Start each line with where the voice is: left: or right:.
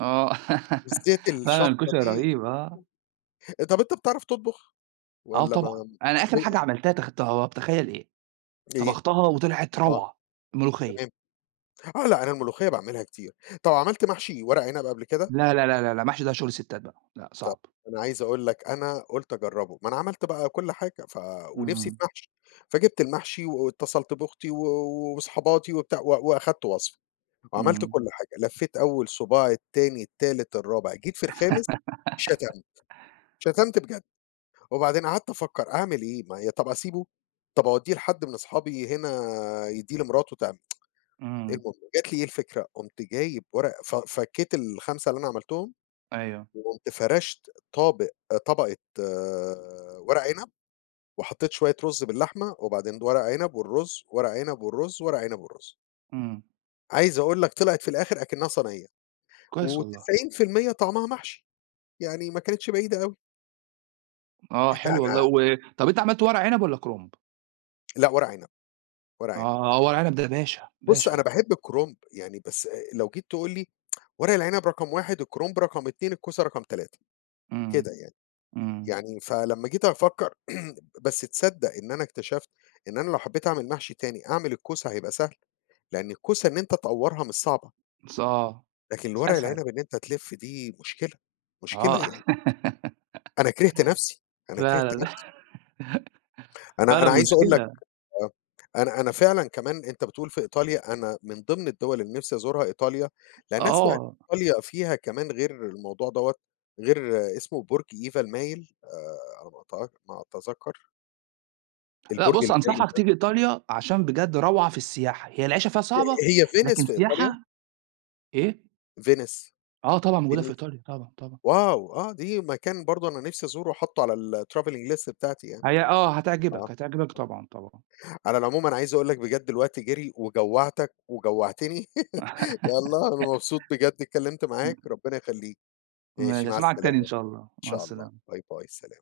right: آه،
left: بالذات
right: فعلًا
left: الشطة
right: الكشري
left: دي
right: رهيب، آه.
left: آآ، طب أنت بتعرف تطبخ
right: آه
left: والّا ما
right: طبعًا، أنا
left: ب
right: آخر حاجة عملتها تخ تا تخيل إيه؟
left: إيه؟
right: طبختها و طلعت
left: آه،
right: روعة، ملوخية.
left: تمام، آه لأ أنا الملوخية باعملها كتير، طب عملت محشي ورق عنب قبل كده؟
right: لأ، لأ، لأ، لأ، لأ، المحشي ده شغل ستات بقى لأ،
left: طيب
right: صعب.
left: أنا عايز أقول لك أنا قُلت أجربه، ما أنا عملت بقى كل حاجة ف ونفسي في
right: اهم.
left: محشي، فجِبت المحشي واتصلت بأختي و وصحاباتي وبتاع، و وأخدت وصفة وعملت
right: إمم.
left: كل حاجة لفيت أول صباع التاني، التالت، الرابع، جيت في الخامس شتمت، شتمت بجد وبعدين قعدت أفكر أعمل إيه؟ ما هي طب أسيبه طب أوديه لحد من أصحابي هنا يديه لمراته تعم
right: امم.
left: المهم جات لي إيه الفكرة قُمت جايب ورقة ف فكيت ال5 اللي أنا عملتهم
right: أيوه.
left: وقُمت فرشت طابق طبقة ورق عنب وحطيت شوية رز باللحمة وبعدين ورق عنب والرز ورق عنب والرز ورق عنب والرز.
right: إمم.
left: عايز أقول لك طلعت في الآخر أكنها صنية.
right: كويس والله.
left: و90% طعمها محشي يعني ما كانتش بعيدة أوي.
right: آه
left: لأ
right: حلو والله،
left: أنا
right: و طب أنت عملت ورق عنب والّا كرنب؟
left: لأ ورق عنب، ورق عنب.
right: آه، ورق العنب ده باشا،
left: بُص
right: باشا
left: أنا
right: ده.
left: باحب الكرنب، يعني بس آآ، لو جيت تقول لي ورق العنب رقم 1 الكرنب رقم 2 الكوسه رقم 3
right: إمم،
left: كده يعني،
right: إمم.
left: يعني فلما جيت أفكر بس تصدق إن أنا اكتشفت إن أنا لو حبيت أعمل محشي تاني، أعمل الكوسه هيبقى سهل، لأن الكوسه إن أنت تأورها مش صعبة.
right: س آه،
left: لكن
right: س
left: الورق
right: أسهل.
left: العنب إن أنت تلف دي مشكلة، مشكلة
right: آه.
left: يعني. أنا كرهت نفسي، أنا كرهت
right: فعلًا
left: نفسي. أنا
right: فعلًا
left: أنا عايز أقول لك
right: مشكلة.
left: آه، أنا أنا فعلًا كمان أنت بتقول في إيطاليا، أنا من ضمن الدول اللي نفسي أزورها إيطاليا لأن أسمع إن
right: آه.
left: إيطاليا فيها كمان غير الموضوع دوّة غير اسمه برج إيفا المايل آآ، على ما أتأك ما اتذكر.
right: لأ،
left: البرج
right: بُص
left: المايل
right: أنصحك
left: ده.
right: تيجي إيطاليا، عشان بجد روعة في السياحة، هي العيشة فيها صعبة
left: هي فينيس
right: لكن
left: في إيطاليا؟
right: السياحة إيه؟
left: فينيس؟
right: آه طبعًا موجودة في
left: فينيس؟
right: إيطاليا، طبعًا، طبعًا.
left: واو! آه، دي مكان برضه أنا نفسي أزوره حاطه على الtravelling list بتاعتي يعني
right: هي آه،
left: آه.
right: هتعجبك، هتعجبك، طبعًا، طبعًا.
left: على العموم أنا عايز أقول لك بجد الوقت جري، وجوّعتك وجوعتني، يلّا أنا مبسوط بجد اتكلمت
right: إمم.
left: معاك، ربنا يخليك ماشي
right: ماشي
left: مع
right: أسمعك
left: السلامة،
right: تاني إن
left: إن
right: شاء الله، مع
left: شاء الله،
right: السلامة.
left: باي باي، سلام.